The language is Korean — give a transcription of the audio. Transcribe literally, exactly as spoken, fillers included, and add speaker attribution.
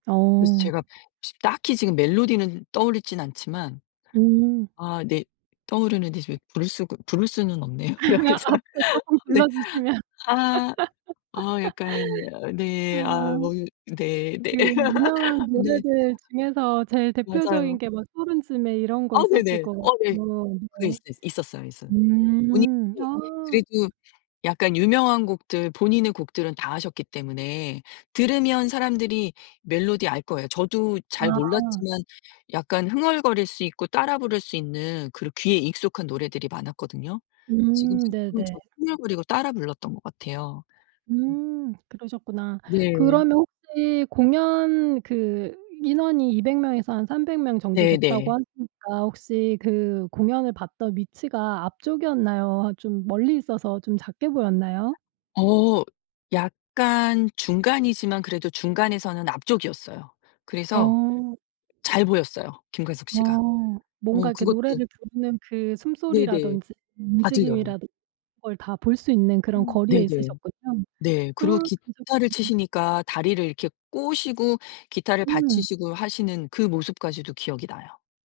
Speaker 1: 그래서
Speaker 2: 어.
Speaker 1: 제가 지금 딱히 지금 멜로디는 떠오르진 않지만.
Speaker 2: 음.
Speaker 1: 아 네. 떠오르는데 지금 부를 수가 부를 수는 없네요 여기서.
Speaker 2: 앞에 쪼끔
Speaker 1: 네.
Speaker 2: 불러 주시면.
Speaker 1: 아. 어 약간 여 네. 아
Speaker 2: 아.
Speaker 1: 뭐 네네.
Speaker 2: 그 유명한
Speaker 1: 네.
Speaker 2: 노래들 중에서 제일 대표적인
Speaker 1: 맞아요.
Speaker 2: 게 뭐 서른 즈음에 이런 거
Speaker 1: 아
Speaker 2: 있었을
Speaker 1: 네네.
Speaker 2: 것
Speaker 1: 어 네.
Speaker 2: 같고.
Speaker 1: 그게
Speaker 2: 네.
Speaker 1: 있어 있었어요. 있었 분익
Speaker 2: 음.
Speaker 1: 부
Speaker 2: 아.
Speaker 1: 그래도 약간 유명한 곡들 본인의 곡들은 다 하셨기 때문에 들으면 사람들이 멜로디 알 거예요. 저도 잘
Speaker 2: 아.
Speaker 1: 몰랐지만 약간 흥얼거릴 수 있고 따라 부를 수 있는 그런 귀에 익숙한 노래들이 많았거든요. 지금
Speaker 2: 음
Speaker 1: 생각하면
Speaker 2: 네네.
Speaker 1: 저도 흥얼거리고 따라 불렀던 것 같아요. 음.
Speaker 2: 음 그러셨구나.
Speaker 1: 네.
Speaker 2: 그러면 혹시 공연 그 인원이 이백 명에서 한 삼백 명 정도 됐다고
Speaker 1: 네네.
Speaker 2: 하시니까 혹시 그 공연을 봤던 위치가 앞쪽이었나요? 아 좀 멀리 있어서 좀 작게 보였나요?
Speaker 1: 어 약간 중간이지만 그래도 중간에서는 앞쪽이었어요. 그래서
Speaker 2: 어.
Speaker 1: 잘 보였어요 김광석 씨가.
Speaker 2: 어. 뭔가
Speaker 1: 뭐
Speaker 2: 이렇게
Speaker 1: 그것도
Speaker 2: 노래를 부르는 그
Speaker 1: 네네.
Speaker 2: 숨소리라든지
Speaker 1: 다 들려요.
Speaker 2: 움직임이라든 걸 다 볼 수 있는
Speaker 1: 어.
Speaker 2: 그런 거리에
Speaker 1: 네네.
Speaker 2: 있으셨군요.
Speaker 1: 네.
Speaker 2: 아
Speaker 1: 그리고
Speaker 2: 그러셨구나.
Speaker 1: 기타를 치시니까 다리를 이렇게 꼬시고 기타를
Speaker 2: 음.
Speaker 1: 받치시고 하시는 그 모습까지도 기억이 나요.